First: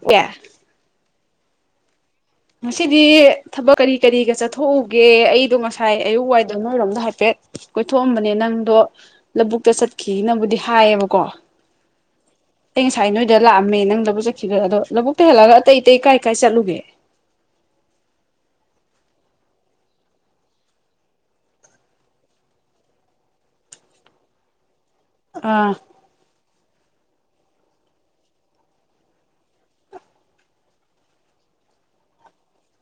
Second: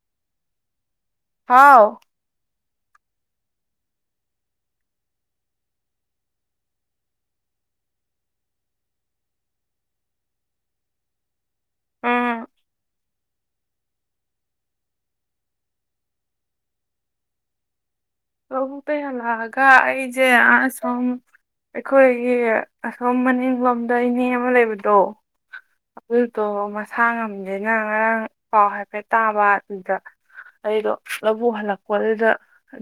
ꯇꯦ [unintelligible] ꯍꯥꯎ ꯉꯁꯤꯗꯤ ꯊꯕꯛ ꯀꯔꯤ ꯀꯔꯤꯒ ꯆꯠꯊꯣꯛꯎꯒꯦ ꯑꯩꯗꯣ ꯉꯁꯥꯏ ꯑꯌꯨꯛ ꯋꯥꯏꯗꯣ ꯅꯣꯏꯔꯣꯝꯗ ꯍꯥꯏꯐꯦꯠ ꯀꯣꯏꯊꯣꯛꯑꯝꯕꯅꯦ ꯅꯪꯗꯣ ꯂꯧꯕꯨꯛꯇ ꯆꯠꯈꯤꯅꯕꯨꯗꯤ ꯍꯥꯏꯌꯦꯕꯀꯣ ꯎꯝ ꯑꯩ ꯉꯁꯥꯏ ꯅꯣꯏꯗ ꯂꯥꯛꯑꯝꯃꯦ ꯅꯪ ꯂꯧꯕꯨꯛ ꯆꯠꯈꯤꯕꯗ ꯑꯗꯣ ꯂꯧꯕꯛꯇꯒꯤ ꯍꯜꯂꯛꯑꯒ ꯑꯇꯩ ꯑꯇꯩ ꯀꯥꯏ ꯀꯥꯏ ꯆꯠꯂꯨꯒꯦ ꯂꯥꯕꯨꯛꯇꯒꯤ ꯍꯜꯂꯛꯑꯒ ꯑꯩꯖꯦ ꯑꯥ ꯁꯣꯝ ꯑꯩꯈꯣꯏꯒꯤ ꯑꯁꯣꯝ ꯃꯅꯤꯡꯂꯣꯝꯗ ꯏꯅꯦ ꯑꯃ ꯂꯩꯕꯗꯣ ꯑꯥ ꯑꯗꯨꯗꯣ ꯃꯁꯥ ꯉꯝꯗꯦꯅ ꯉꯔꯥꯡ ꯄꯥꯎ ꯍꯥꯏꯐꯦꯠ ꯇꯥꯕ ꯑꯗꯨꯗ ꯑꯩꯗꯣ ꯂꯧꯕꯨꯛ ꯍꯜꯂꯛꯄ ꯑꯗꯨꯗ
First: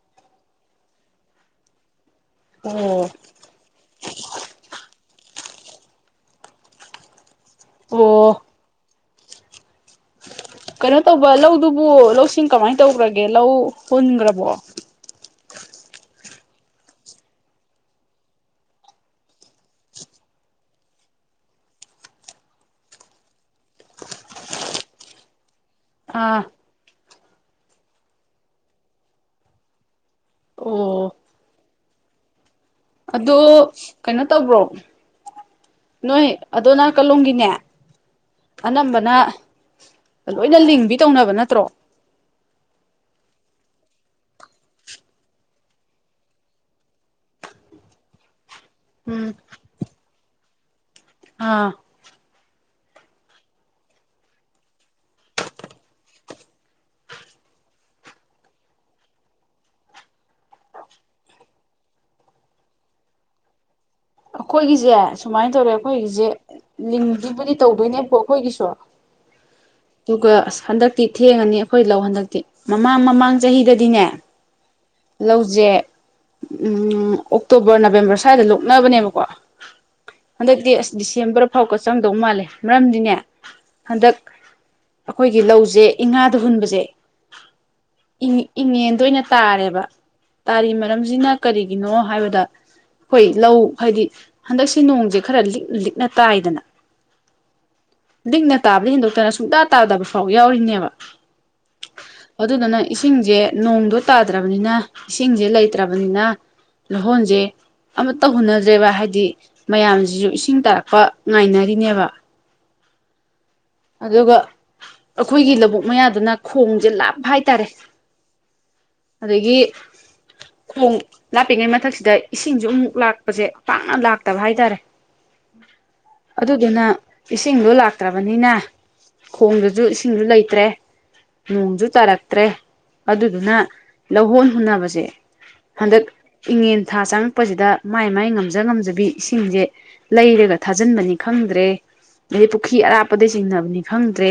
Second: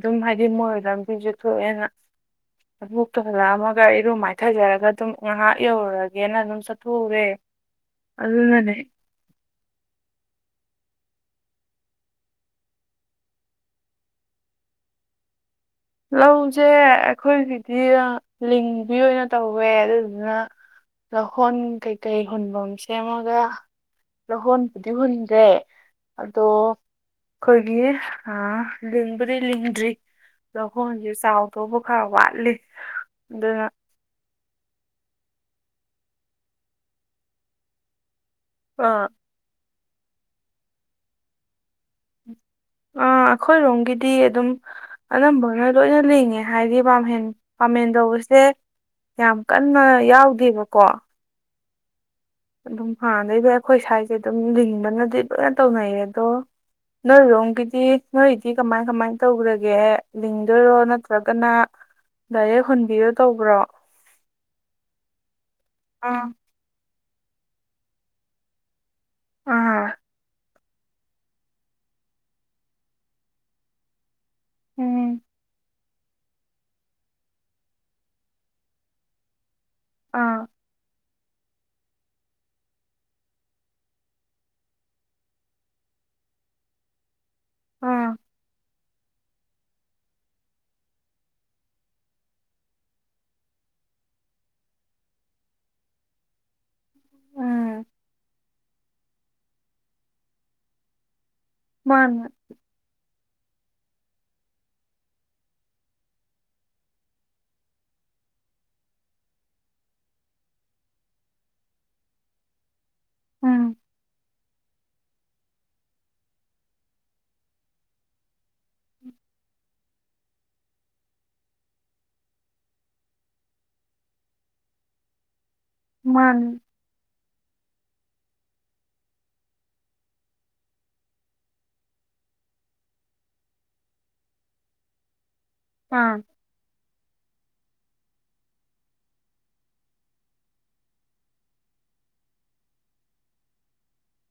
ꯑꯗꯨꯝ ꯍꯥꯏꯗꯤ ꯃꯣꯏꯗ ꯂꯝꯕꯤꯁꯨ ꯊꯣꯛꯑꯦꯅ ꯑꯣ ꯑꯕꯣꯛꯇꯣ ꯍꯜꯂꯛꯑꯃꯒ ꯏꯔꯨ ꯃꯥꯏꯊꯖꯔꯒ ꯑꯗꯨꯝ ꯉꯥꯏꯍꯥꯛ ꯌꯧꯔꯨꯔꯒꯦꯅ ꯑꯗꯨꯝ ꯆꯠꯊꯣꯛꯎꯔꯦ ꯑꯣ ꯑꯗꯨꯅꯅꯦ ꯀꯩꯅꯣ ꯇꯧꯕ ꯂꯧꯗꯨꯕꯨ ꯂꯧꯁꯤꯡ ꯀꯃꯥꯏꯅ ꯇꯧꯈ꯭ꯔꯒꯦ ꯂꯧ ꯍꯨꯟꯈ꯭ꯔꯕꯣ ꯂꯧꯁꯦ ꯑꯩꯈꯣꯏꯒꯤꯗꯤ ꯂꯤꯡꯕꯤ ꯑꯣꯏꯅ ꯇꯧꯋꯦ ꯑꯗꯨꯗꯨꯅ ꯂꯧꯍꯣꯟ ꯀꯩꯀꯩ ꯍꯨꯟꯐꯝ ꯁꯦꯝꯃꯒ ꯂꯧꯍꯣꯟꯕꯨꯗꯤ ꯍꯨꯟꯒ꯭ꯔꯦ ꯑꯥ ꯑꯗꯣ ꯑꯩꯈꯣꯏꯒꯤ ꯑ ꯂꯤꯡꯕꯨꯗꯤ ꯂꯤꯡꯗ꯭ꯔꯤ ꯂꯧꯍꯣꯟꯗꯤ ꯑꯣ ꯆꯥꯎꯗꯧꯕ ꯈꯔ ꯋꯥꯠꯂꯤ ꯑꯗꯣ ꯑꯗꯨꯅ ꯀꯩꯅꯣ ꯇꯧꯕ꯭ꯔꯣ ꯅꯣꯏ ꯑꯗꯣꯟ ꯅꯥꯀꯂꯣꯝꯒꯤꯅꯦ ꯑꯥ ꯑꯅꯝꯕꯅ ꯂꯣꯏꯅ ꯂꯤꯡꯕꯤ ꯇꯧꯅꯕ ꯅꯠꯇ꯭ꯔꯣ ꯑꯥ ꯑꯩꯈꯣꯏꯔꯣꯝꯒꯤꯗꯤ ꯑꯗꯨꯝ ꯑꯅꯝꯕꯅ ꯂꯣꯏꯅ ꯂꯤꯡꯉꯦ ꯍꯥꯏꯗꯤ ꯄꯥꯝꯍꯦꯟ ꯄꯥꯝꯃꯦꯟ ꯇꯧꯕꯁꯦ ꯎꯝ ꯌꯥꯝ ꯀꯟꯅ ꯌꯥꯎꯗꯦꯕꯀꯣ ꯑꯥ ꯑꯗꯨꯝ ꯍꯥꯟꯅꯩꯕ ꯑꯩꯈꯣꯏ ꯁ꯭ꯋꯥꯏꯖꯦ ꯑꯗꯨꯝ ꯂꯤꯡꯕꯅꯗꯤ ꯂꯣꯏꯅ ꯇꯧꯅꯩꯌꯦ ꯑꯗꯣ ꯅꯣꯏꯔꯣꯝꯒꯤꯗꯤ ꯅꯣꯏꯗꯤ ꯀꯃꯥꯏ ꯀꯃꯥꯏ ꯇꯧꯒ꯭ꯔꯥꯒꯦ ꯂꯤꯡꯗꯣꯏꯔꯣ ꯅꯠꯇ꯭ꯔꯥꯒꯅ ꯗꯥꯏꯔꯦꯛ ꯍꯨꯟꯕꯤꯗꯣ ꯇꯧꯕ꯭ꯔꯣ ꯑꯈꯣꯏꯒꯤꯁꯦ ꯁꯨꯃꯥꯏꯅ ꯇꯧꯔꯦ ꯑꯥ ꯑꯈꯣꯏꯒꯤꯖꯦ ꯂꯤꯡꯗꯨꯕꯨꯗꯤ ꯇꯧꯗꯣꯏꯅꯦꯀꯣ ꯑꯈꯣꯏꯒꯤꯁꯨ ꯑꯥ ꯑꯗꯨꯒ ꯑꯁ ꯍꯟꯗꯛꯇꯤ ꯊꯦꯡꯉꯅꯤ ꯑꯈꯣꯏ ꯂꯧ ꯍꯟꯗꯛꯇꯤ ꯃꯃꯥꯡ ꯃꯃꯥꯡ ꯆꯍꯤꯗꯗꯤꯅꯦ ꯎꯝ ꯂꯧꯖꯦ ꯎꯝ ꯑꯣꯛꯇꯣꯕꯔ ꯅꯕꯦꯝꯕꯔ ꯁ꯭ꯋꯥꯏꯗ ꯂꯣꯛꯅꯕꯅꯦꯕꯀꯣ ꯑꯥ ꯍꯟꯗꯛꯇꯤ ꯑꯁ ꯗꯤꯁꯦꯝꯕꯔ ꯐꯥꯎꯀꯥ ꯆꯪꯗꯧ ꯃꯥꯜꯂꯦ ꯃꯔꯝꯗꯤꯅꯦ ꯍꯟꯗꯛ ꯑꯈꯣꯏꯒꯤ ꯂꯧꯖꯦ ꯏꯉꯥꯗ ꯍꯨꯟꯕꯖꯦ ꯑꯥ ꯏꯪ ꯏꯪꯉꯦꯟꯗ ꯑꯣꯏꯅ ꯇꯥꯔꯦꯕ ꯇꯥꯔꯤ ꯃꯔꯝꯖꯤꯅ ꯀꯔꯤꯒꯤꯅꯣ ꯍꯥꯏꯕꯗ ꯈꯣꯏ ꯂꯧ ꯍꯥꯏꯗꯤ ꯍꯟꯗꯛꯁꯤ ꯅꯣꯡꯖꯦ ꯈꯔ ꯂꯤꯛꯅ ꯂꯤꯛꯅ ꯇꯥꯏꯗꯅ ꯎꯝ ꯂꯤꯛꯅ ꯇꯥꯕꯗꯩ ꯍꯦꯟꯗꯣꯛꯇꯅ ꯁꯨꯡꯇꯥ ꯇꯥꯗꯕ ꯐꯥꯎ ꯌꯥꯎꯔꯤꯅꯦꯕ ꯃꯥꯅꯦ ꯑꯗꯨꯗꯨꯅ ꯏꯁꯤꯡꯖꯦ ꯅꯣꯡꯗꯣ ꯇꯥꯗ꯭ꯔꯥꯕꯅꯤꯅ ꯏꯁꯤꯡꯖꯦ ꯂꯩꯇ꯭ꯔꯥꯕꯅꯤꯅ ꯂꯧꯍꯣꯟꯖꯦ ꯑꯃꯠꯇꯥ ꯍꯨꯟꯅꯗ꯭ꯔꯦꯕ ꯍꯥꯏꯗꯤ ꯃꯌꯥꯝꯖꯤꯁꯨ ꯏꯁꯤꯡ ꯇꯥꯔꯛꯄ ꯉꯥꯏꯅꯔꯤꯅꯦꯕ ꯎꯝ ꯑꯗꯨꯒ ꯑꯈꯣꯏꯒꯤ ꯂꯧꯕꯨꯛ ꯃꯌꯥꯗꯨꯅ ꯈꯣꯡꯖꯦ ꯂꯥꯞꯄ ꯍꯥꯏꯇꯥꯔꯦ ꯑꯗꯒꯤ ꯈꯣꯡ ꯂꯥꯞꯄꯤꯉꯩ ꯃꯊꯛꯁꯤꯗ ꯏꯁꯤꯡꯖꯨ ꯑꯃꯨꯛ ꯂꯥꯛꯄꯖꯦ ꯄꯥꯛꯅ ꯂꯥꯛꯇꯕ ꯍꯥꯏꯇꯥꯔꯦ ꯃꯥꯅꯦ ꯑꯗꯨꯗꯨꯅ ꯏꯁꯤꯡꯗꯣ ꯂꯥꯛꯇ꯭ꯔꯥꯕꯅꯤꯅ ꯈꯣꯡꯗꯨꯖꯨ ꯏꯁꯤꯡꯖꯨ ꯂꯩꯇ꯭ꯔꯦ ꯅꯣꯡꯖꯨ ꯇꯥꯔꯛꯇ꯭ꯔꯦ ꯑꯗꯨꯗꯨꯅ ꯂꯧꯍꯣꯟ ꯍꯨꯟꯅꯕꯁꯦ ꯍꯟꯗꯛ ꯑꯥ ꯏꯉꯦꯟ ꯊꯥ ꯆꯪꯉꯛꯄꯖꯤꯗ ꯃꯥꯏ ꯃꯥꯏ ꯉꯝꯖ ꯉꯝꯖꯕꯤ ꯏꯁꯤꯡꯖꯦ ꯂꯩꯔꯒ ꯊꯥꯖꯤꯟꯕꯅꯤ ꯈꯪꯗ꯭ꯔꯦ ꯅꯩ ꯄꯨꯈ꯭ꯔꯤ ꯑꯔꯥꯞꯄꯗꯩ ꯆꯤꯡꯅꯕꯅꯤ ꯈꯪꯗ꯭ꯔꯦ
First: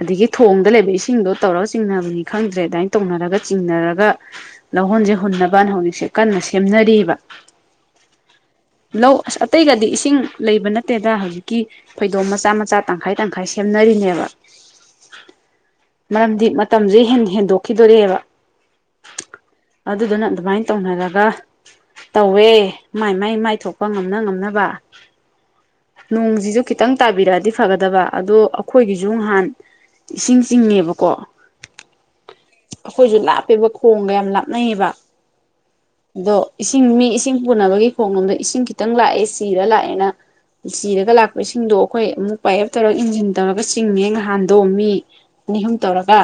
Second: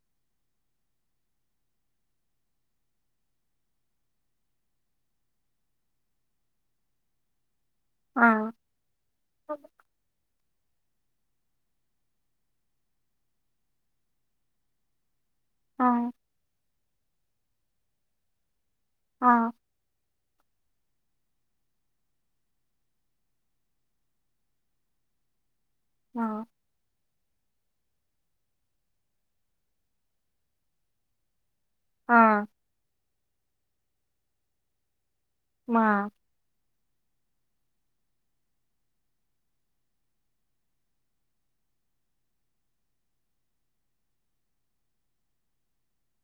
ꯑꯗꯒꯤ ꯊꯣꯡꯗ ꯂꯩꯕ ꯏꯁꯤꯡꯗꯣ ꯇꯧꯔꯒ ꯆꯤꯡꯅꯕꯅꯤ ꯈꯪꯗ꯭ꯔꯦ ꯑꯗꯥꯏꯟ ꯇꯧꯅꯔꯒ ꯆꯤꯡꯅꯔꯒ ꯂꯧꯍꯣꯟꯖꯦ ꯍꯨꯟꯅꯕꯅ ꯍꯧꯖꯤꯛꯁꯦ ꯀꯟꯅ ꯁꯦꯝꯅꯔꯤꯕ ꯑꯥ ꯂꯧ ꯑꯁ ꯑꯇꯩꯒꯥꯗꯤ ꯏꯁꯤꯡ ꯂꯩꯕ ꯅꯠꯇꯦꯗ ꯍꯧꯖꯤꯛꯀꯤ ꯐꯩꯗꯣꯝ ꯃꯆꯥ ꯃꯆꯥ ꯇꯪꯈꯥꯏ ꯇꯪꯈꯥꯏ ꯁꯦꯝꯅꯔꯤꯅꯦꯕ ꯑꯥꯎ ꯃꯔꯝꯗꯤ ꯃꯇꯝꯖꯦ ꯍꯦꯟ ꯍꯦꯟꯗꯣꯛꯈꯤꯗꯣꯔꯦꯕ ꯑꯥ ꯑꯗꯨꯗꯨꯅ ꯑꯗꯨꯃꯥꯏꯟ ꯇꯧꯅꯔꯒ ꯇꯧꯋꯦ ꯃꯥꯏ ꯃꯥꯏ ꯃꯥꯏ ꯊꯣꯛꯄ ꯉꯝꯅ ꯉꯝꯅꯕ ꯑꯥ ꯅꯣꯡꯖꯤꯖꯨ ꯈꯤꯇꯪ ꯇꯥꯕꯤꯔꯛꯑꯗꯤ ꯐꯒꯗꯕ ꯑꯗꯣ ꯑꯈꯣꯏꯒꯤꯖꯨ ꯉꯍꯥꯟ ꯏꯁꯤꯡ ꯆꯤꯡꯉꯦꯕꯀꯣ ꯑꯥ ꯑꯈꯣꯏꯖꯨ ꯂꯥꯞꯄꯦꯕ ꯈꯣꯡꯒꯥ ꯌꯥꯝ ꯂꯥꯞꯅꯩꯑꯕ ꯃꯥ ꯑꯗꯣ ꯏꯁꯤꯡ ꯃꯤ ꯏꯁꯤꯡ ꯄꯨꯅꯕꯒꯤ ꯈꯣꯡꯂꯣꯝꯗ ꯏꯁꯤꯡ ꯈꯤꯇꯪ ꯂꯥꯛꯑꯦ ꯆꯤꯔ ꯂꯥꯛꯑꯦꯅ ꯆꯤꯔꯒ ꯂꯥꯛꯄ ꯏꯁꯤꯡꯗꯣ ꯑꯈꯣꯏ ꯑꯃꯨꯛ ꯄꯥꯏꯌꯦꯞ ꯇꯧꯔ ꯏꯟꯖꯤꯟ ꯇꯧꯔꯒ ꯆꯤꯡꯉꯦ ꯉꯍꯥꯟꯗꯣ ꯃꯤ ꯑꯅꯤ ꯑꯍꯨꯝ ꯇꯧꯔꯒ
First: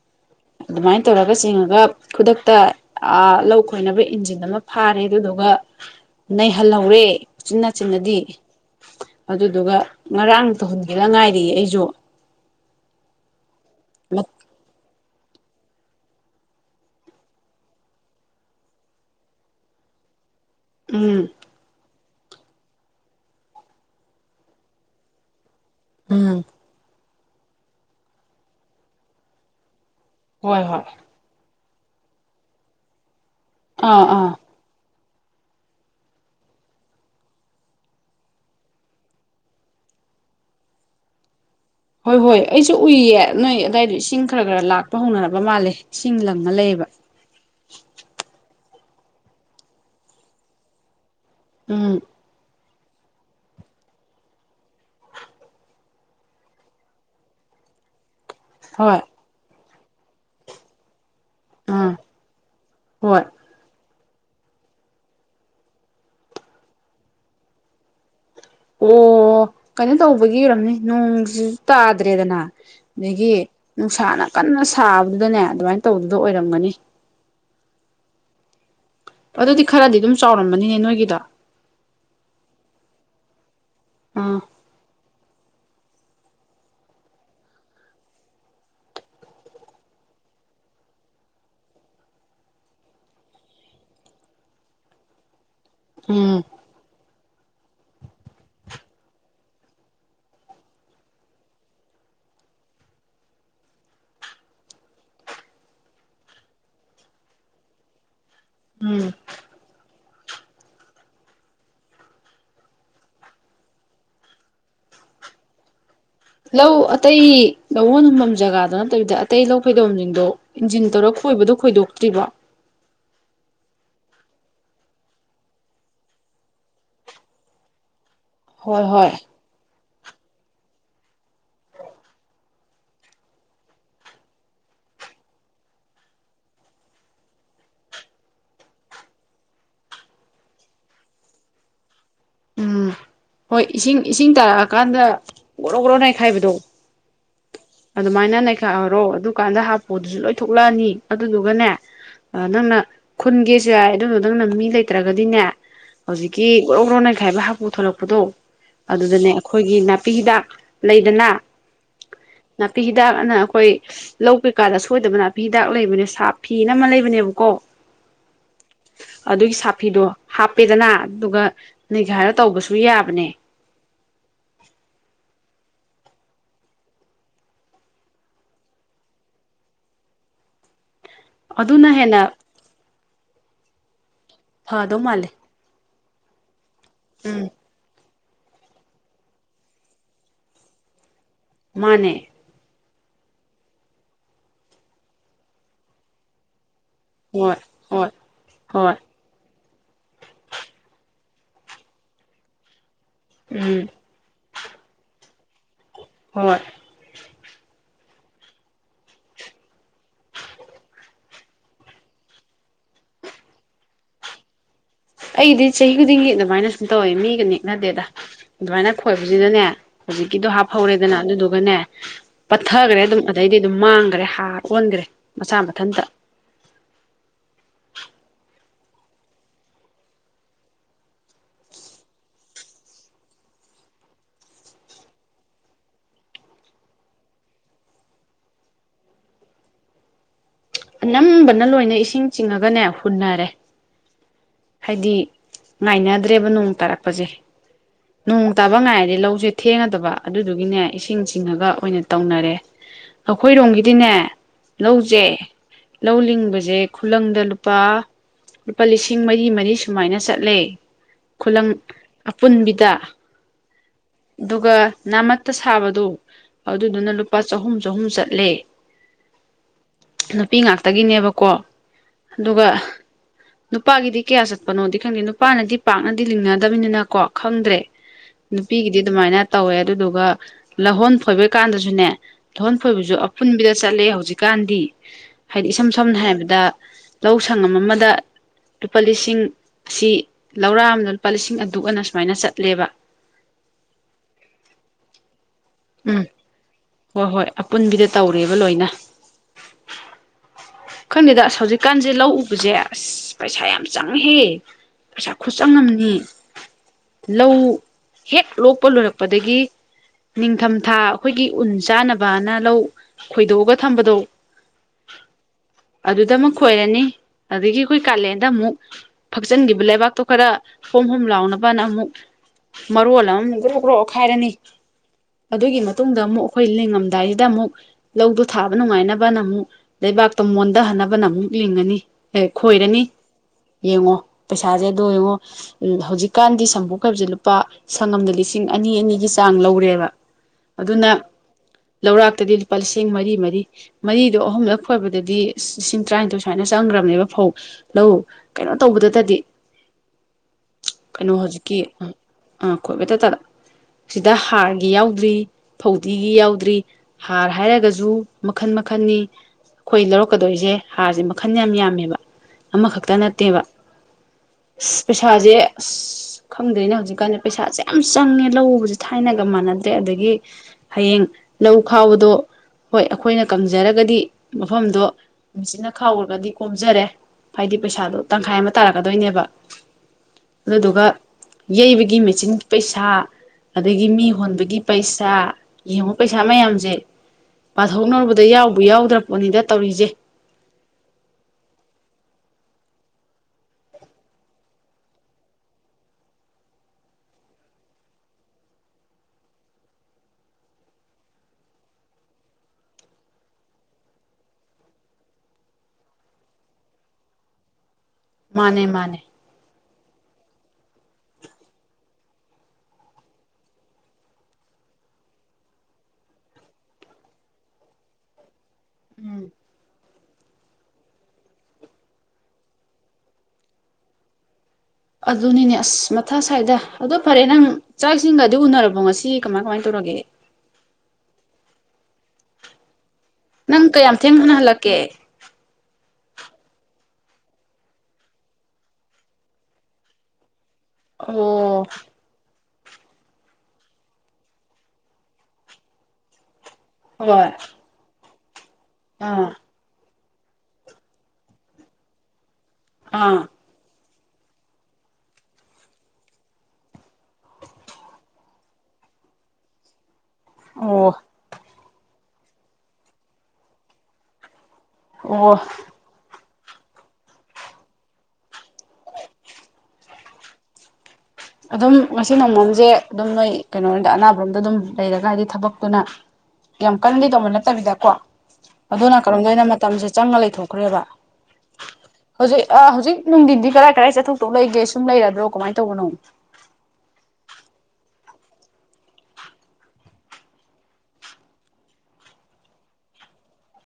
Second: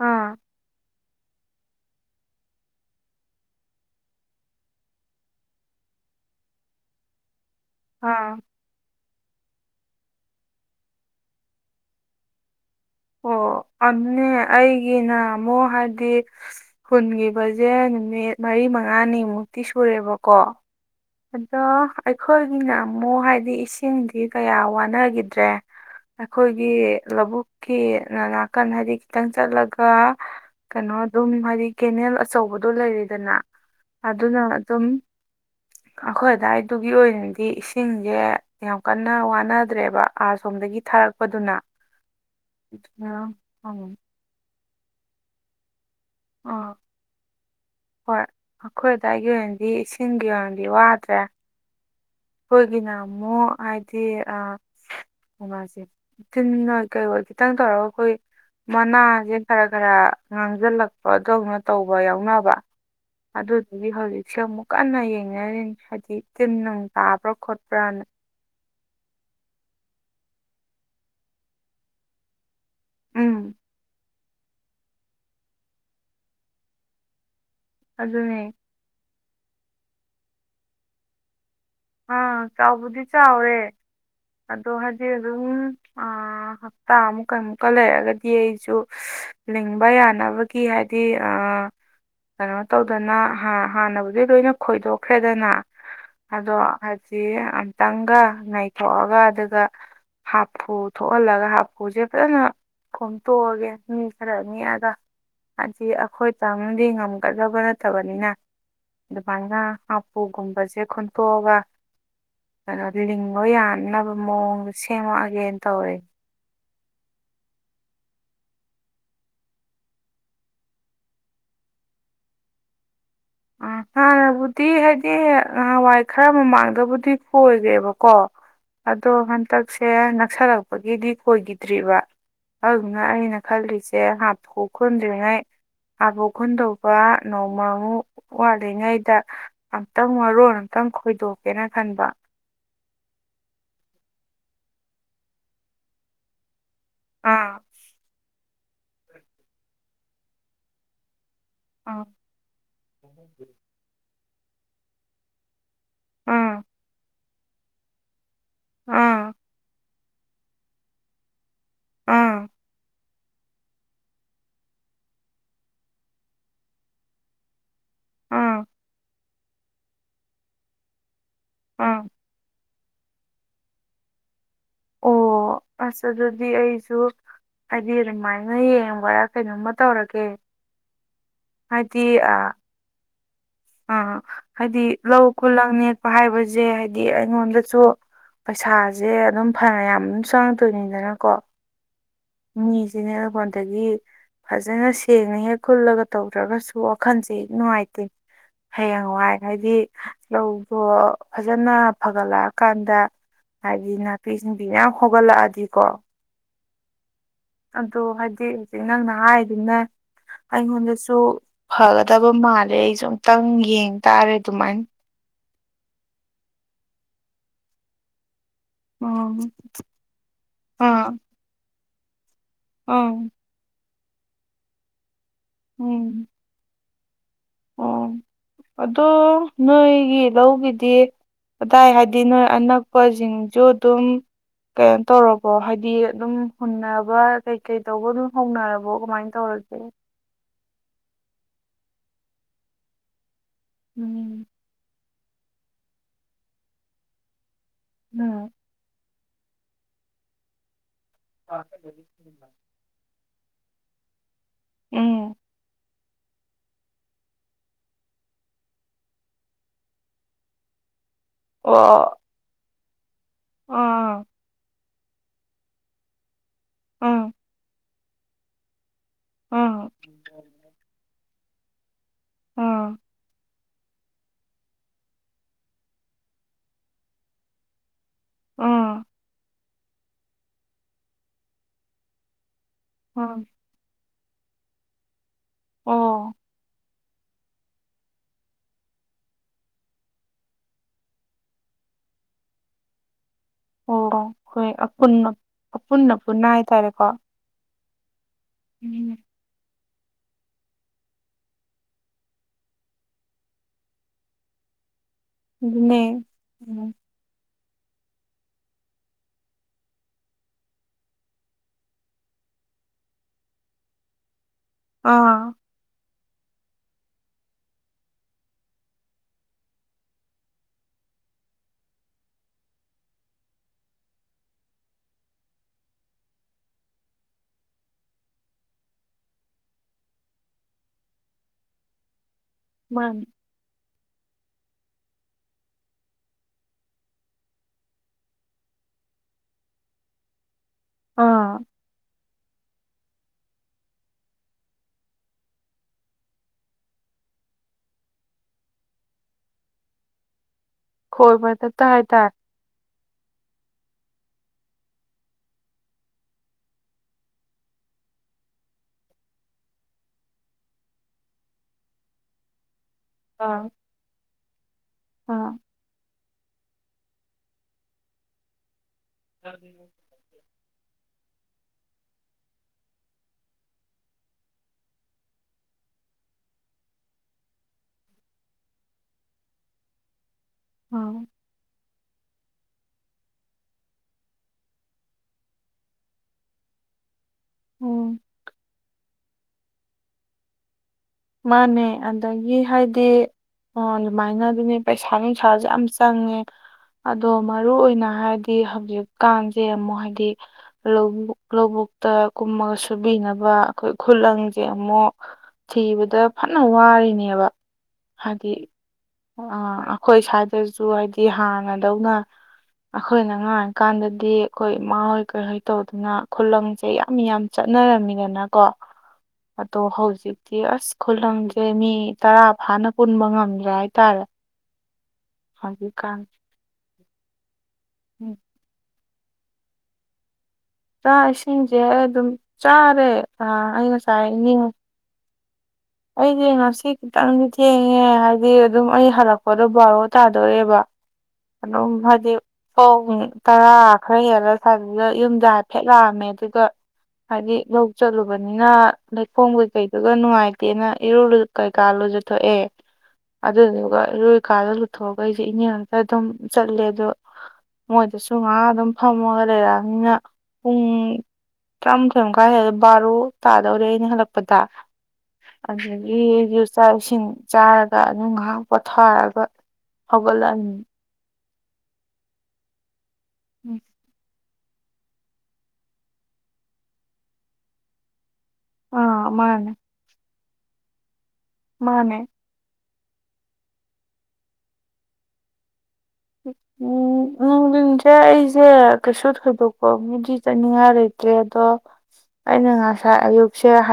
ꯑꯥ ꯑꯗꯨꯃꯥꯏꯟ ꯇꯧꯔꯒ ꯆꯤꯡꯉꯒ ꯈꯨꯗꯛꯇꯥ ꯑꯥ ꯂꯧ ꯈꯣꯏꯅꯕ ꯏꯟꯖꯤꯟ ꯑꯃ ꯐꯥꯔꯦ ꯑꯗꯨꯗꯨꯒ ꯅꯩꯍꯜꯍꯧꯔꯦ ꯎꯆꯤꯟ ꯅꯆꯤꯟꯅꯗꯤ ꯑꯥ ꯑꯗꯨꯗꯨꯒ ꯉꯔꯥꯡꯇ ꯍꯨꯟꯒꯤꯗ ꯉꯥꯏꯔꯤ ꯑꯩꯖꯨ ꯑꯣ ꯑꯗꯨꯅꯦ ꯑꯩꯒꯤꯅ ꯑꯃꯨꯛ ꯍꯥꯏꯗꯤ ꯍꯨꯟꯒꯤꯕꯖꯦ ꯅꯨꯃꯤꯠ ꯃꯔꯤ ꯃꯉꯥꯅꯤꯃꯨꯛꯇꯤ ꯁꯨꯔꯦꯕꯀꯣ ꯎꯝ ꯑꯗꯣ ꯑꯩꯈꯣꯏꯒꯤꯅ ꯑꯃꯨꯛ ꯍꯥꯏꯗꯤ ꯏꯁꯤꯡꯗꯤ ꯀꯌꯥ ꯋꯥꯅꯒꯤꯗ꯭ꯔꯦ ꯎꯝ ꯑꯩꯈꯣꯏꯒꯤ ꯂꯧꯕꯨꯛꯀꯤ ꯅꯥꯀꯟ ꯍꯥꯏꯗꯤ ꯈꯤꯇꯪ ꯆꯠꯂꯒ ꯍꯣꯏ ꯍꯣꯏ ꯀꯩꯅꯣ ꯑꯗꯨꯝ ꯍꯥꯏꯗꯤ ꯀꯦꯅꯦꯜ ꯑꯆꯧꯕꯗꯣ ꯂꯩꯔꯦꯗꯅ ꯑꯥ ꯑꯥ ꯑꯗꯨꯅ ꯑꯗꯨꯝ ꯑꯩꯈꯣꯏ ꯑꯗꯨꯗꯥꯋꯥꯏꯗꯨꯒꯤ ꯑꯣꯏꯅꯗꯤ ꯏꯁꯤꯡꯖꯦ ꯌꯥꯝ ꯀꯟꯅ ꯋꯥꯅꯗ꯭ꯔꯦꯕ ꯑꯥ ꯁꯣꯝꯗꯒꯤ ꯊꯥꯔꯛꯄꯗꯨꯅ ꯍꯣꯏ ꯍꯣꯏ ꯑꯩꯁꯨ ꯑꯗꯨꯅ ꯎꯏꯌꯦ ꯅꯣꯏ ꯑꯗꯥꯏꯗꯣ ꯑꯃꯨꯛ ꯏꯁꯤꯡ ꯈꯔ ꯈꯔ ꯂꯥꯛꯄ ꯍꯧꯅꯔꯕ ꯃꯥꯜꯂꯦ ꯏꯁꯤꯡ ꯂꯪꯉ ꯑꯥ ꯂꯩꯌꯦꯕ ꯍꯣꯏ ꯑꯩꯈꯣꯏ ꯑꯗ꯭ꯋꯥꯏꯒꯤ ꯑꯣꯏꯅꯗꯤ ꯏꯁꯤꯡꯒꯤ ꯑꯣꯏꯅꯗꯤ ꯋꯥꯗ꯭ꯔꯦ ꯎꯝ ꯑꯩꯈꯣꯏꯒꯤꯅ ꯑꯃꯨꯛ ꯍꯥꯏꯗꯤ ꯑꯥ ꯃꯉꯁꯦ ꯇꯤꯟꯅ ꯀꯩꯑꯣꯏ ꯈꯤꯇꯪ ꯇꯧꯔꯒ ꯑꯩꯈꯣꯏ ꯍꯣꯏ ꯃꯅꯥꯖꯦ ꯈꯔ ꯈꯔ ꯉꯥꯡꯖꯜꯂꯛꯄ ꯑꯇꯧꯕꯅ ꯑꯥ ꯇꯧꯕ ꯌꯥꯎꯅꯕ ꯍꯣꯏ ꯑꯗꯨ ꯑꯗꯨꯗꯒꯤ ꯍꯧꯖꯤꯛꯁꯦ ꯑꯃꯨꯛ ꯀꯟꯅ ꯌꯦꯡꯅꯔꯤꯅꯤ ꯍꯥꯏꯗꯤ ꯇꯤꯟ ꯅꯨꯡ ꯇꯥꯕ꯭ꯔꯥ ꯈꯣꯠꯄ꯭ꯔꯥꯅ ꯑꯣ ꯀꯩꯅꯣ ꯇꯧꯕꯒꯤ ꯑꯣꯏꯔꯝꯅꯤ ꯅꯣꯡꯖꯤꯖꯨ ꯇꯥꯗ꯭ꯔꯦꯗꯅ ꯑꯗꯒꯤ ꯎꯝ ꯅꯨꯡꯁꯥꯅ ꯀꯟꯅ ꯁꯥꯕꯗꯨꯗꯅꯦ ꯑꯗꯨꯃꯥꯏꯅ ꯇꯧꯕꯗꯨ ꯑꯣꯏꯔꯝꯒꯅꯤ ꯑꯗꯨꯅꯦ ꯑꯗꯨꯗꯤ ꯈꯔꯗꯤ ꯑꯗꯨꯝ ꯆꯥꯎꯔꯝꯃꯅꯤꯅꯦ ꯅꯣꯏꯒꯤꯗꯣ ꯑꯥ ꯆꯥꯎꯕꯨꯗꯤ ꯆꯥꯎꯔꯦ ꯑꯝ ꯑꯗꯣ ꯍꯥꯏꯗꯤ ꯑꯗꯨꯝ ꯑꯥ ꯍꯞꯇꯥ ꯑꯃꯨꯛꯀ ꯑꯃꯨꯛꯀ ꯂꯩꯔꯒꯗꯤ ꯑꯩꯖꯨ ꯂꯤꯡꯕ ꯌꯥꯅꯕꯒꯤ ꯍꯥꯏꯗꯤ ꯑꯥ ꯀꯩꯅꯣ ꯇꯧꯗꯅ ꯍꯥꯟꯅꯕꯨꯗꯤ ꯂꯣꯏꯅ ꯈꯣꯏꯗꯣꯛꯈ꯭ꯔꯦꯗꯅ ꯎꯝ ꯑꯗꯣ ꯍꯥꯏꯖꯤ ꯑꯝꯇꯪꯒ ꯅꯩꯊꯣꯛꯑꯒ ꯑꯗꯨꯒ ꯍꯥꯐꯨ ꯊꯣꯛꯍꯜꯂꯒ ꯍꯥꯐꯨꯁꯦ ꯐꯖꯅ ꯈꯣꯝꯇꯣꯛꯑꯒꯦ ꯃꯤ ꯈꯔ ꯅꯦꯛꯑꯒ ꯍꯥꯏꯗꯤ ꯑꯩꯈꯣꯏ ꯄꯥꯡꯅꯗꯤ ꯉꯝꯒꯗꯕ ꯅꯠꯇꯕꯅꯤꯅ ꯎꯝ ꯑꯗꯨꯃꯥꯏꯅ ꯍꯥꯄꯨꯒꯨꯝꯕꯁꯦ ꯈꯨꯟꯇꯣꯛꯑꯒ ꯀꯩꯅꯣ ꯂꯤꯡꯕ ꯌꯥꯅꯅꯕ ꯃꯑꯣꯡꯗꯣ ꯁꯦꯝꯃꯛꯑꯒꯦꯅ ꯇꯧꯔꯤ ꯂꯧ ꯑꯇꯩ ꯂꯧꯍꯣꯟ ꯍꯨꯟꯕꯝ ꯖꯒꯥꯗꯣ ꯅꯠꯇꯕꯤꯗ ꯑꯇꯩ ꯂꯧ ꯐꯩꯗꯣꯝꯖꯤꯡꯗꯣ ꯏꯟꯖꯤꯟ ꯇꯧꯔ ꯈꯣꯏꯕꯗꯣ ꯈꯣꯏꯗꯣꯛꯇ꯭ꯔꯤꯕꯣ ꯑꯥ ꯍꯥꯟꯅꯕꯨꯗꯤ ꯍꯥꯏꯗꯤ ꯅꯍꯥꯟꯋꯥꯏ ꯈꯔ ꯃꯃꯥꯡꯗꯕꯨꯗꯤ ꯈꯣꯏꯒ꯭ꯔꯦꯕꯀꯣ ꯍꯣꯏ ꯍꯣꯏ ꯑꯗꯣ ꯍꯟꯇꯛꯁꯦ ꯅꯛꯁꯜꯂꯛꯄꯒꯤꯗꯤ ꯈꯣꯏꯒꯤꯗ꯭ꯔꯤꯕ ꯑꯗꯨꯗꯨꯅ ꯑꯩꯅ ꯈꯜꯂꯤꯁꯦ ꯍꯥꯄꯨ ꯈꯨꯟꯗ꯭ꯔꯤꯉꯩ ꯍꯥꯄꯨ ꯈꯨꯟꯗꯧꯕ ꯅꯣꯡꯃꯃꯨꯛ ꯋꯥꯠꯂꯤꯉꯩꯗ ꯑꯝꯇꯪ ꯃꯔꯣꯟ ꯑꯝꯇꯪ ꯈꯣꯏꯗꯣꯛꯀꯦꯅ ꯈꯟꯕ ꯎꯝ ꯍꯣꯏ ꯏꯁꯤꯡ ꯏꯁꯤꯡ ꯇꯥꯔꯛꯑꯀꯥꯟꯗ ꯒ꯭ꯔꯣ ꯒꯣꯔꯣ ꯅꯩꯈꯥꯏꯕꯗꯣ ꯑꯥ ꯑꯗꯨꯃꯥꯏꯅ ꯅꯩꯈꯥꯏꯍꯧꯔꯣ ꯑꯗꯨꯀꯥꯟꯗ ꯍꯥꯄꯨꯗꯨꯖꯨ ꯂꯣꯏ ꯊꯣꯛꯂꯛꯑꯅꯤ ꯑꯗꯨꯗꯨꯒꯅꯦ ꯑꯥ ꯅꯪꯅ ꯈꯨꯟꯒꯦꯖꯨ ꯌꯥꯏ ꯃꯤ ꯂꯩꯇ꯭ꯔꯒꯗꯤꯅꯦ ꯍꯧꯖꯤꯛꯀꯤ ꯑꯥ ꯒ꯭ꯔꯣ ꯒ꯭ꯔꯣ ꯅꯩꯈꯥꯏꯕ ꯍꯥꯄꯨ ꯊꯣꯛꯂꯛꯄꯗꯣ ꯑꯗꯨꯗꯅꯦ ꯑꯥ ꯑꯈꯣꯏꯒꯤ ꯅꯥꯄꯤ ꯍꯤꯗꯥꯛ ꯂꯩꯗꯅ ꯑꯥ ꯅꯥꯄꯤ ꯍꯤꯗꯥꯛ ꯑꯅ ꯑꯈꯣꯏ ꯂꯧ ꯀꯩꯀꯥꯗ ꯁꯣ ꯑ‌ꯣꯏꯗꯕ ꯅꯥꯄꯤ ꯍꯤꯗꯥꯛ ꯂꯩꯕꯅꯦ ꯁꯥꯞ ꯐꯤꯅ ꯑꯃꯥ ꯂꯩꯕꯅꯦꯕꯀꯣ ꯑꯥ ꯑꯗꯨꯒꯤ ꯁꯥꯐꯤꯗꯣ ꯍꯥꯞꯄꯦꯗꯅ ꯗꯨꯒ ꯑꯥ ꯅꯩꯒꯥꯏꯔ ꯇꯧꯕꯁꯨ ꯌꯥꯕꯅꯦ ꯑꯣ ꯑꯁ ꯑꯗꯨꯗꯤ ꯑꯩꯁꯨ ꯍꯥꯏꯗꯤ ꯑꯗꯨꯃꯥꯏꯅ ꯌꯦꯡꯕꯔ ꯀꯩꯅꯣꯝꯃ ꯇꯧꯔꯒꯦ ꯑꯗꯨꯅ ꯍꯥꯏꯗꯤ ꯍꯦꯟꯅ ꯑ ꯑꯥ ꯍꯥꯏꯗꯤ ꯐꯗꯧ ꯂꯧ ꯃꯥꯜꯂꯦ ꯀꯨꯂꯪ ꯅꯦꯛꯄ ꯍꯥꯏꯕꯖ‌ꯦ ꯍꯥꯏꯗꯤ ꯎꯝ ꯑꯩꯉꯣꯟꯗꯁꯨ ꯄꯩꯁꯥꯖ‌ꯦ ꯑꯗꯨꯝ ꯐꯅ ꯌꯥꯝ ꯑꯗꯨꯝ ꯆꯉꯛ ꯇꯣꯏꯅꯤ ꯗꯅꯀꯣ ꯃꯥꯅꯦ ꯃꯤ ꯖꯤꯅꯔ‌ꯦꯜ ꯐ‌ꯣꯟꯗꯒꯤ ꯐꯖꯅ ꯁꯦꯡꯅ ꯍꯦꯛ ꯈꯨꯜꯂꯒ ꯇꯧꯗ꯭ꯔꯒꯁꯨ ꯈꯟꯁꯦ ꯍꯣꯏ ꯅꯨꯉꯥꯏꯇꯦ ꯍꯣꯏ ꯍꯣꯏ ꯍꯌꯦꯡꯋꯥꯏ ꯍꯥꯏꯗꯤ ꯂꯧꯗꯣ ꯐꯖꯅ ꯐꯒꯠ ꯂꯛꯑꯀꯥꯟꯗ ꯎꯝ ꯍꯥꯏꯗꯤ ꯅ ꯄꯤ ꯁꯤꯡꯕꯤ ꯃꯌꯥꯝ ꯍꯧꯒꯠꯂ ꯑꯗꯤ ꯀꯣ ꯃ‌ꯣꯏ ꯑꯗꯣ ꯍꯥꯏꯗꯤ ꯍꯧꯖꯤꯛ ꯅꯪꯅ ꯍꯥꯏꯗꯨꯅ ꯑꯩꯉꯣꯟꯗꯁꯨ ꯐꯒꯗꯕ ꯃꯥꯜꯂꯦ ꯑꯩꯁꯨ ꯑꯃꯨꯛꯇꯪ ꯌꯦꯡ ꯇꯥꯔꯦ ꯗꯨꯃꯥꯏꯟ ꯑꯩꯗꯤ ꯆꯍꯤ ꯈꯨꯗꯤꯡꯒꯤ ꯑꯗꯨꯃꯥꯏꯅ ꯁꯨꯝ ꯇꯧꯋꯦ ꯃꯤꯒ ꯅꯦꯛꯅꯗꯦꯗ ꯗꯨꯃꯥꯏꯅ ꯑꯥ ꯈꯣꯏꯕꯖꯤꯗꯅꯦ ꯍꯧꯖꯤꯛꯀꯤꯗꯣ ꯑꯥ ꯍꯥꯞꯐꯧꯔꯦꯗꯅ ꯑꯗꯨꯗꯨꯒꯅꯦ ꯄꯠꯊꯒ꯭ꯔꯦ ꯑꯥ ꯑꯗꯨꯝ ꯑꯗꯩꯗꯤ ꯑꯗꯨꯝ ꯃꯥꯡꯒ꯭ꯔꯦ ꯍꯥꯔ ꯑꯣꯟꯒ꯭ꯔꯦ ꯃꯁꯥ ꯃꯊꯟꯇ ꯎꯝ ꯑꯣ [inaudible] ꯑꯗꯣ ꯅꯣꯏꯒꯤ ꯂꯧꯒꯤꯗꯤ ꯀꯗꯥꯏ ꯍꯥꯏꯗꯤ ꯅꯣꯏ ꯑꯅꯛꯄꯖꯤꯡꯖꯨ ꯑꯗꯨꯝ ꯀ‌ꯦꯝ ꯇꯧꯔꯕꯣ ꯍꯥꯏꯗꯤ ꯑꯗꯨꯝ ꯍꯨꯟꯅꯕ ꯀꯩꯀꯩ ꯇꯧꯕ ꯑꯗꯨꯝ ꯍꯧꯅꯔꯕꯣ ꯀꯃꯥꯏꯟ ꯇꯧꯔꯒ‌ꯦ ꯑꯅꯝꯕꯅ ꯂꯣꯏꯅ ꯏꯁꯤꯡ ꯆꯤꯡꯉꯒꯅꯦ ꯐꯨꯟꯅꯔꯦ ꯎꯝ ꯑꯩꯗꯤ ꯉꯥꯏꯅꯗ꯭ꯔꯦꯕ ꯅꯣꯡ ꯇꯥꯔꯛꯄꯖ‌ꯦ ꯅ‌ꯣꯡ ꯎꯝ ꯇꯥꯕ ꯉꯥꯏꯔꯗꯤ ꯂꯧꯖ‌ꯦ ꯊꯦꯡꯉꯗꯕ ꯑꯗꯨꯗꯨꯒꯤꯅꯦ ꯏꯁꯤꯡ ꯆꯤꯡꯉꯒ ꯑꯣꯏꯅ ꯇꯧꯅꯔꯦ ꯑꯈꯣꯏ ꯔꯣꯝꯒꯤꯗꯤꯅꯦ ꯂꯧꯖ‌ꯦ ꯎꯝ ꯂꯧ ꯂꯤꯡꯕꯖ‌ꯦ ꯈꯨꯂꯪꯗ ꯂꯨꯄꯥ ꯂꯨꯄꯥ ꯂꯤꯁꯤꯡ ꯃꯔꯤ ꯃꯔꯤ ꯁꯨꯃꯥꯏꯅ ꯆꯠꯂꯦ ꯈꯨꯂꯪ ꯑꯣ ꯑꯄꯨꯟꯕꯤꯗ ꯑꯥ ꯗꯨꯒ ꯅꯥꯃꯠꯇ ꯁꯥꯕꯗꯣ ꯑꯗꯨꯗꯨꯅ ꯑꯥ ꯂꯨꯄꯥ ꯆꯍꯨꯝ ꯆꯍꯨꯝ ꯆꯠꯂꯦ [unintelligible] ꯄꯤ ꯉꯥꯛꯇꯒꯤ ꯅꯦꯕꯀꯣ ꯑꯗꯨꯒ ꯑꯥ ꯅꯨꯄꯥꯒꯤꯗꯤ ꯀꯌꯥ ꯆꯠꯄꯅꯣꯗꯤ ꯈꯪꯗꯦ ꯅꯨꯄꯥꯅꯗꯤ ꯄꯥꯛꯅꯗꯤ ꯂꯤꯡꯅꯗꯕꯅꯤꯅꯀꯣ ꯈꯪꯗ꯭ꯔꯦ ꯅꯨꯄꯤꯒꯤꯗꯤ ꯑꯥ ꯑꯗꯨꯃꯥꯏꯅ ꯇꯧꯋꯦ ꯑꯗꯨꯗꯨꯒ ꯂꯍꯣꯟ ꯐꯣꯏꯕꯩ ꯀꯥꯟꯗꯖꯨꯅꯦ ꯂꯍ‌ꯣꯟ ꯐꯣꯏꯕꯖꯨ ꯑꯥ ꯑꯄꯨꯟꯕꯤꯗ ꯆꯠꯂꯦ ꯍꯧꯖꯤꯛꯀꯥꯟꯗꯤ ꯍꯥꯏꯗꯤ ꯏꯁꯝ ꯑꯣ ꯁꯝꯅ ꯍꯥꯏꯔꯕꯗ ꯂꯧ ꯁꯪꯉꯝ ꯑꯃꯥꯗ ꯂꯨꯄꯥ ꯂꯤꯁꯤꯡ ꯁꯤ ꯂꯧꯔꯥꯛ ꯑꯝꯗ ꯂꯨꯄꯥ ꯂꯤꯁꯤꯡ ꯑꯗꯨꯛ ꯑꯅ ꯁꯨꯃꯥꯏꯅ ꯆꯠꯂꯦꯕ ꯑꯣ [unintelligible] ꯍꯣꯏ ꯑꯄꯨꯟ ꯑꯄꯨꯟꯅ ꯎꯝ ꯄꯨꯟꯅ ꯍꯥꯏꯇꯥꯔꯦꯀꯣ ꯍꯣꯏ ꯍꯣꯏ ꯑꯄꯨꯟꯕꯤꯗ ꯇꯧꯔꯦꯕ ꯂꯣꯏꯅ ꯎꯝ ꯈꯪꯗꯦꯗ ꯑꯁ ꯍꯧꯖꯤꯛꯀꯥꯟꯖ‌ꯦ ꯂꯧ ꯎꯕꯖ‌ꯦ ꯑꯁ ꯄꯩꯁꯥ ꯌꯥꯝ ꯆꯪꯉꯤꯍꯦ ꯄꯩꯁꯥ ꯈꯨꯠꯆꯪꯑꯝꯅꯤ ꯑꯗꯨꯅꯦ ꯎꯝ ꯂꯧ ꯍꯦꯛ ꯂꯣꯛꯄ ꯂꯣꯏꯔꯛꯄꯗꯒꯤ ꯅꯤꯡꯊꯝꯊꯥ ꯑꯩꯈꯣꯏꯒꯤ ꯎꯟ ꯆꯥꯅꯕꯅ ꯂꯧ ꯈꯣꯏꯗꯣꯛꯑꯒ ꯊꯝꯕꯗꯣ ꯑ ꯑꯗꯨꯗ ꯑꯃꯨꯛ ꯈꯣꯏꯔꯅꯤ ꯑꯗꯨꯗꯒꯤ ꯑꯩꯈꯣꯏ ꯀꯥꯂꯦꯟꯗ ꯑꯃꯨꯛ ꯐꯛꯆꯟꯈꯤꯕ ꯂꯩꯕꯥꯛꯇꯣ ꯈꯔ ꯍꯣꯝ ꯍꯣꯝ ꯂꯥꯎꯅꯕꯅ ꯑꯃꯨꯛ ꯃꯔꯣꯜ ꯑꯃ ꯃꯨꯛ ꯒ꯭ꯔꯣ ꯒ꯭ꯔꯣ ꯑꯣꯠꯈꯥꯏꯔꯅꯤ ꯑꯗꯨꯒꯤ ꯃꯇꯨꯡꯗ ꯑꯃꯨꯛ ꯑꯩꯈꯣꯏ ꯂꯤꯡꯉꯝꯗꯥꯏꯁꯤꯗ ꯑꯃꯨꯛ ꯂꯧꯗꯣ ꯊꯥꯕ ꯅꯨꯡꯉꯥꯏꯅꯕꯅ ꯑꯃꯨꯛ ꯂꯩꯕꯥꯛꯇꯣ ꯃꯣꯟꯊꯍꯟꯅꯕꯅ ꯑꯃꯨꯛ ꯂꯤꯡꯉꯅꯤ ꯑꯦ ꯈꯣꯏꯔꯅꯤ ꯃꯥꯅꯤ ꯌꯦꯡꯉꯣ ꯄꯩꯁꯥꯁꯦ ꯑꯗꯣ ꯌꯦꯡꯉꯣ ꯎꯝ ꯍꯧꯖꯤꯛꯀꯥꯟꯗꯤ ꯁꯝꯄꯣꯠ ꯈꯣꯏꯕꯁꯦ ꯂꯨꯄꯥ ꯁꯪꯉꯝꯗ ꯂꯤꯁꯤꯡ ꯑꯅꯤ ꯑꯅꯤꯒꯤ ꯆꯥꯡꯗ ꯂꯧꯔꯦꯕ ꯑꯗꯨꯅ ꯑꯥ ꯂꯧꯔꯥꯛꯇꯗꯤ ꯂꯨꯄꯥ ꯂꯤꯁꯤꯡ ꯃꯔꯤ ꯃꯔꯤ ꯃꯔꯤꯗꯣ ꯑꯍꯨꯝꯂꯛ ꯈꯣꯏꯕꯗꯗꯤ ꯂꯤꯁꯤꯡ ꯇꯔꯥꯅꯤꯊꯣꯏ ꯁꯨꯃꯥꯏꯅ ꯆꯪꯈ꯭ꯔꯕꯅꯦꯕ ꯐꯧ ꯂꯧ ꯀꯩꯅꯣ ꯇꯧꯕꯗꯇꯗꯤ ꯀꯩꯅꯣ ꯈꯣꯏꯕ ꯍꯧꯖꯤꯛꯀꯤ ꯆꯠꯄ ꯍꯥꯏꯇꯥꯔꯦ ꯑꯥ ꯈꯣꯏꯕ ꯇ ꯇꯗ ꯁꯤꯗ ꯍꯥꯔ ꯒꯤ ꯌꯥꯎꯗ꯭ꯔꯤ ꯐꯧꯗꯤꯒꯤ ꯌꯥꯎꯗ꯭ꯔꯤ ꯍꯥꯔ ꯍꯥꯏꯔꯒꯁꯨ ꯃꯈꯟ ꯃꯈꯟꯅꯤ ꯑꯩꯈꯣꯏ ꯂꯧꯔꯛꯀꯗꯣꯏꯁꯦ ꯍꯥꯔꯁꯦ ꯃꯈꯟ ꯌꯥꯝ ꯌꯥꯝꯃꯦꯕ ꯑꯃꯈꯛꯇ ꯅꯠꯇꯦꯕ ꯑꯥ ꯑꯁ ꯑꯥ ꯄꯩꯁꯥꯁꯦ ꯑꯁ ꯈꯪꯗꯦꯅꯦ ꯍꯧꯖꯤꯛꯀꯥꯟꯗ ꯄꯩꯁꯥꯁꯦ ꯌꯥꯝ ꯆꯪꯉꯦ ꯂꯧ ꯎꯕꯁꯦ ꯊꯥꯏꯅꯒ ꯃꯥꯟꯅꯗ꯭ꯔꯦ ꯑꯗꯒꯤ ꯍꯌꯦꯡ ꯂꯧ ꯈꯥꯎꯕꯗꯣ ꯍꯣꯏ ꯑꯩꯈꯣꯏꯅ ꯀꯪꯖꯔꯒꯗꯤ ꯃꯐꯝꯗꯣ ꯃꯤꯆꯤꯟꯅ ꯈꯥꯎꯔꯒꯗꯤ ꯀꯣꯝꯖꯔꯦ ꯍꯥꯏꯗꯤ ꯄꯩꯁꯥꯗꯣ ꯇꯪꯈꯥꯏ ꯑꯃ ꯇꯥꯔꯛꯀꯗꯣꯏꯅꯦꯕ ꯑꯗꯨꯗꯨꯒ ꯑꯥ ꯌꯩꯕꯒꯤ ꯃꯦꯆꯤꯟ ꯒꯤꯄꯩꯁꯥ ꯑꯗꯒꯤ ꯃꯤ ꯍꯣꯟꯕꯒꯤ ꯒꯤ ꯄꯩꯁꯥ ꯌꯦꯡꯉꯣ ꯄꯩꯁꯥ ꯃꯌꯥꯝꯁꯦ ꯎꯝ ꯄꯥꯊꯣꯛꯅꯔꯨꯕꯗ ꯌꯥꯎꯕꯨ ꯌꯥꯎꯗ꯭ꯔꯝ ꯕꯣꯅꯤꯗ ꯇꯧꯔꯤꯁꯦ ꯃꯥꯅꯦ ꯑꯗꯒꯤ ꯍꯥꯏꯗꯤ ꯑꯣ ꯑꯗꯨꯃꯥꯏꯅ ꯑꯗꯨꯅꯦ ꯄꯩꯁꯥ ꯅꯨꯡꯁꯥꯥꯁꯦ ꯌꯥꯝ ꯆꯪꯉꯦ ꯑꯗꯣ ꯃꯔꯨ ꯑꯣꯏꯅ ꯍꯥꯏꯗꯤ ꯍꯧꯖꯤꯛꯀꯥꯟꯁꯦ ꯑꯃꯨꯛ ꯍꯥꯏꯗꯤ ꯂꯧꯕꯨꯛ ꯂꯧꯕꯨꯛꯇ ꯀꯨꯝꯃꯒ ꯁꯨꯕꯤꯅꯕ ꯑꯩꯈꯣꯏ ꯈꯨꯜꯂꯪꯁꯦ ꯑꯃꯨꯛ ꯊꯤꯕꯗ ꯐꯅ ꯋꯥꯔꯤꯔꯤꯅꯦꯕ ꯍꯥꯏꯗꯤ ꯃꯥꯅꯦ ꯃꯥꯅꯦ ꯑ ꯑꯩꯈꯣꯏ ꯁ꯭ꯋꯥꯏꯗꯁꯨ ꯍꯥꯏꯗꯤ ꯍꯥꯟꯅꯗꯧꯅ ꯑꯩꯈꯣꯏꯅ ꯑꯉꯥꯡ ꯑꯣꯏꯔꯤꯀꯥꯟꯗꯗꯤ ꯑꯩꯈꯣꯏ ꯏꯃꯥ ꯍꯣꯏ ꯀꯩꯍꯣꯏ ꯇꯧꯗꯅ ꯈꯨꯂꯪꯁꯦ ꯌꯥꯝ ꯌꯥꯝ ꯆꯠꯅꯔꯝꯃꯤꯗꯅꯀꯣ ꯎꯝ ꯑꯗꯣ ꯍꯧꯖꯤꯛꯇꯤ ꯑꯁ ꯈꯨꯂꯪꯁꯦ ꯃꯤ ꯇꯔꯥ ꯐꯥꯅ ꯄꯨꯟꯕ ꯉꯝꯗ꯭ꯔꯦ ꯍꯥꯏꯇꯥꯔꯦ ꯑꯗꯨꯅꯤꯅꯦ ꯑꯁ ꯍꯧꯖꯤꯛꯀꯥꯟ ꯃꯊꯥ ꯁꯥꯏꯗ ꯑꯗꯣ ꯐꯔꯦ ꯅꯪ ꯆꯥꯛꯁꯤꯡꯒꯗꯤ ꯎꯅꯔꯕꯣ ꯉꯁꯤ ꯀꯃꯥꯏ ꯀꯃꯥꯏ ꯇꯧꯔꯒꯦ ꯆꯥꯛ ꯏꯁꯤꯡꯁꯦ ꯑꯩ ꯑꯗꯨꯝ ꯆꯥꯔꯦ ꯑꯩ ꯅꯪ ꯀꯌꯥꯝ ꯉꯁꯥꯏ ꯊꯦꯡꯅ ꯏꯅꯤꯡ ꯍꯜꯂꯛꯀꯦ ꯑꯩꯁꯦ ꯉꯁꯤ ꯈꯤꯇꯪꯗꯤ ꯊꯦꯡꯉꯦ ꯍꯥꯏꯗꯤ ꯑꯗꯨꯝ ꯑꯩ ꯍꯜꯂꯛꯄꯗꯣ ꯕꯥꯔꯣ ꯇꯥꯗꯣꯔꯦꯕ ꯑꯣ ꯑꯗꯨꯝ ꯍꯥꯏꯗꯤ ꯄꯨꯡ ꯇꯔꯥ ꯈꯔ ꯍꯦꯜꯂ ꯀꯥꯟꯗꯨꯗ ꯌꯨꯝꯗ ꯍꯥꯏꯐꯦꯠꯂꯛꯑꯝꯃꯦ ꯑꯗꯨꯒ ꯍꯣꯏ ꯍꯥꯏꯗꯤ ꯂꯧ ꯆꯠꯂꯨꯕꯅꯤꯅ ꯂꯩꯈꯣꯝ ꯑꯥ ꯑꯣꯏꯀꯩꯗꯨꯒ ꯅꯨꯡꯉꯥꯏ ꯇꯦꯅ ꯏꯔꯨ ꯀꯩꯀꯥꯂꯨꯖꯊꯣꯛꯑꯦ ꯑꯥ ꯑꯗꯨꯗꯨꯒ ꯏꯔꯨꯀꯥꯗꯣꯂꯨꯊꯣꯛꯑꯒ ꯑꯩꯁꯦ ꯏꯅꯦ ꯍꯣꯏꯗ ꯑꯗꯨꯝ ꯆꯠꯂꯦ ꯑꯗꯣ ꯃꯣꯏꯗꯁꯨ ꯉꯍꯥꯛ ꯑꯗꯨꯝ ꯐꯝꯃꯒ ꯂꯩꯔꯛꯑꯅꯤꯅ ꯑꯣ ꯇꯔꯥꯃꯥꯊꯣꯏ ꯃꯈꯥꯏ ꯍꯦꯜꯂꯦ ꯕꯥꯔꯣ ꯇꯥꯗꯧꯔꯦ ꯑꯩꯅ ꯍꯜꯂꯛꯄꯗ ꯑꯣ ꯑꯗꯨ ꯒꯤ [unintelligible] ꯆꯥꯛ ꯏꯁꯤꯡ ꯆꯥꯔꯒ ꯑꯗꯨ ꯉꯥꯍꯥꯛ ꯄꯣꯊꯥꯔꯒ ꯍꯧꯒꯠꯂꯑꯅꯤ ꯑꯗꯨꯝ ꯉꯁꯤ ꯅꯣꯡꯃꯝꯁꯦ ꯑꯗꯨꯝ ꯅꯣꯏ ꯀꯩꯅꯣ ꯍꯣꯏꯗ ꯑꯅꯥꯕꯔꯣꯝꯗ ꯑꯗꯨꯝ ꯂꯩꯔꯒ ꯍꯥꯏꯗꯤ ꯊꯕꯛꯇꯨꯅ ꯌꯥꯝ ꯀꯟꯒꯗꯕ ꯅꯠꯇꯕꯤꯗꯀꯣ ꯑꯗꯨꯅ ꯑꯥ ꯀꯟꯔꯣꯝꯗ ꯑꯣꯏꯅ ꯃꯥꯅꯦ ꯃꯇꯝꯁꯦ ꯆꯪꯉ ꯂꯩꯊꯣꯛꯈ꯭ꯔꯦꯕ ꯃꯥꯅꯦ ꯍꯧꯖꯤꯛ ꯑꯥ ꯍꯧꯖꯤꯛ ꯅꯨꯡꯊꯤꯟꯗꯤ ꯀꯔꯥꯏ ꯀꯔꯥꯏ ꯆꯠꯊꯣꯛꯇꯧ ꯂꯩꯒꯦ ꯁꯨꯝ ꯂꯩꯔꯗ꯭ꯔꯣ ꯀꯃꯥꯏꯟ ꯇꯧꯕꯅꯣ ꯎꯝ ꯑ ꯅꯨꯡꯊꯤꯟꯖ‌ꯦ ꯑꯩꯁꯦ ꯀꯩꯁꯨ ꯊꯣꯏꯗꯣꯛꯄ ꯕꯨꯗꯤ ꯆꯅꯤꯡꯉꯥꯏ ꯂꯩꯇ꯭ꯔꯦ ꯑꯗꯣ ꯑꯩꯅ ꯉꯁꯥꯏ ꯑꯌꯨꯛꯁꯦ ꯍ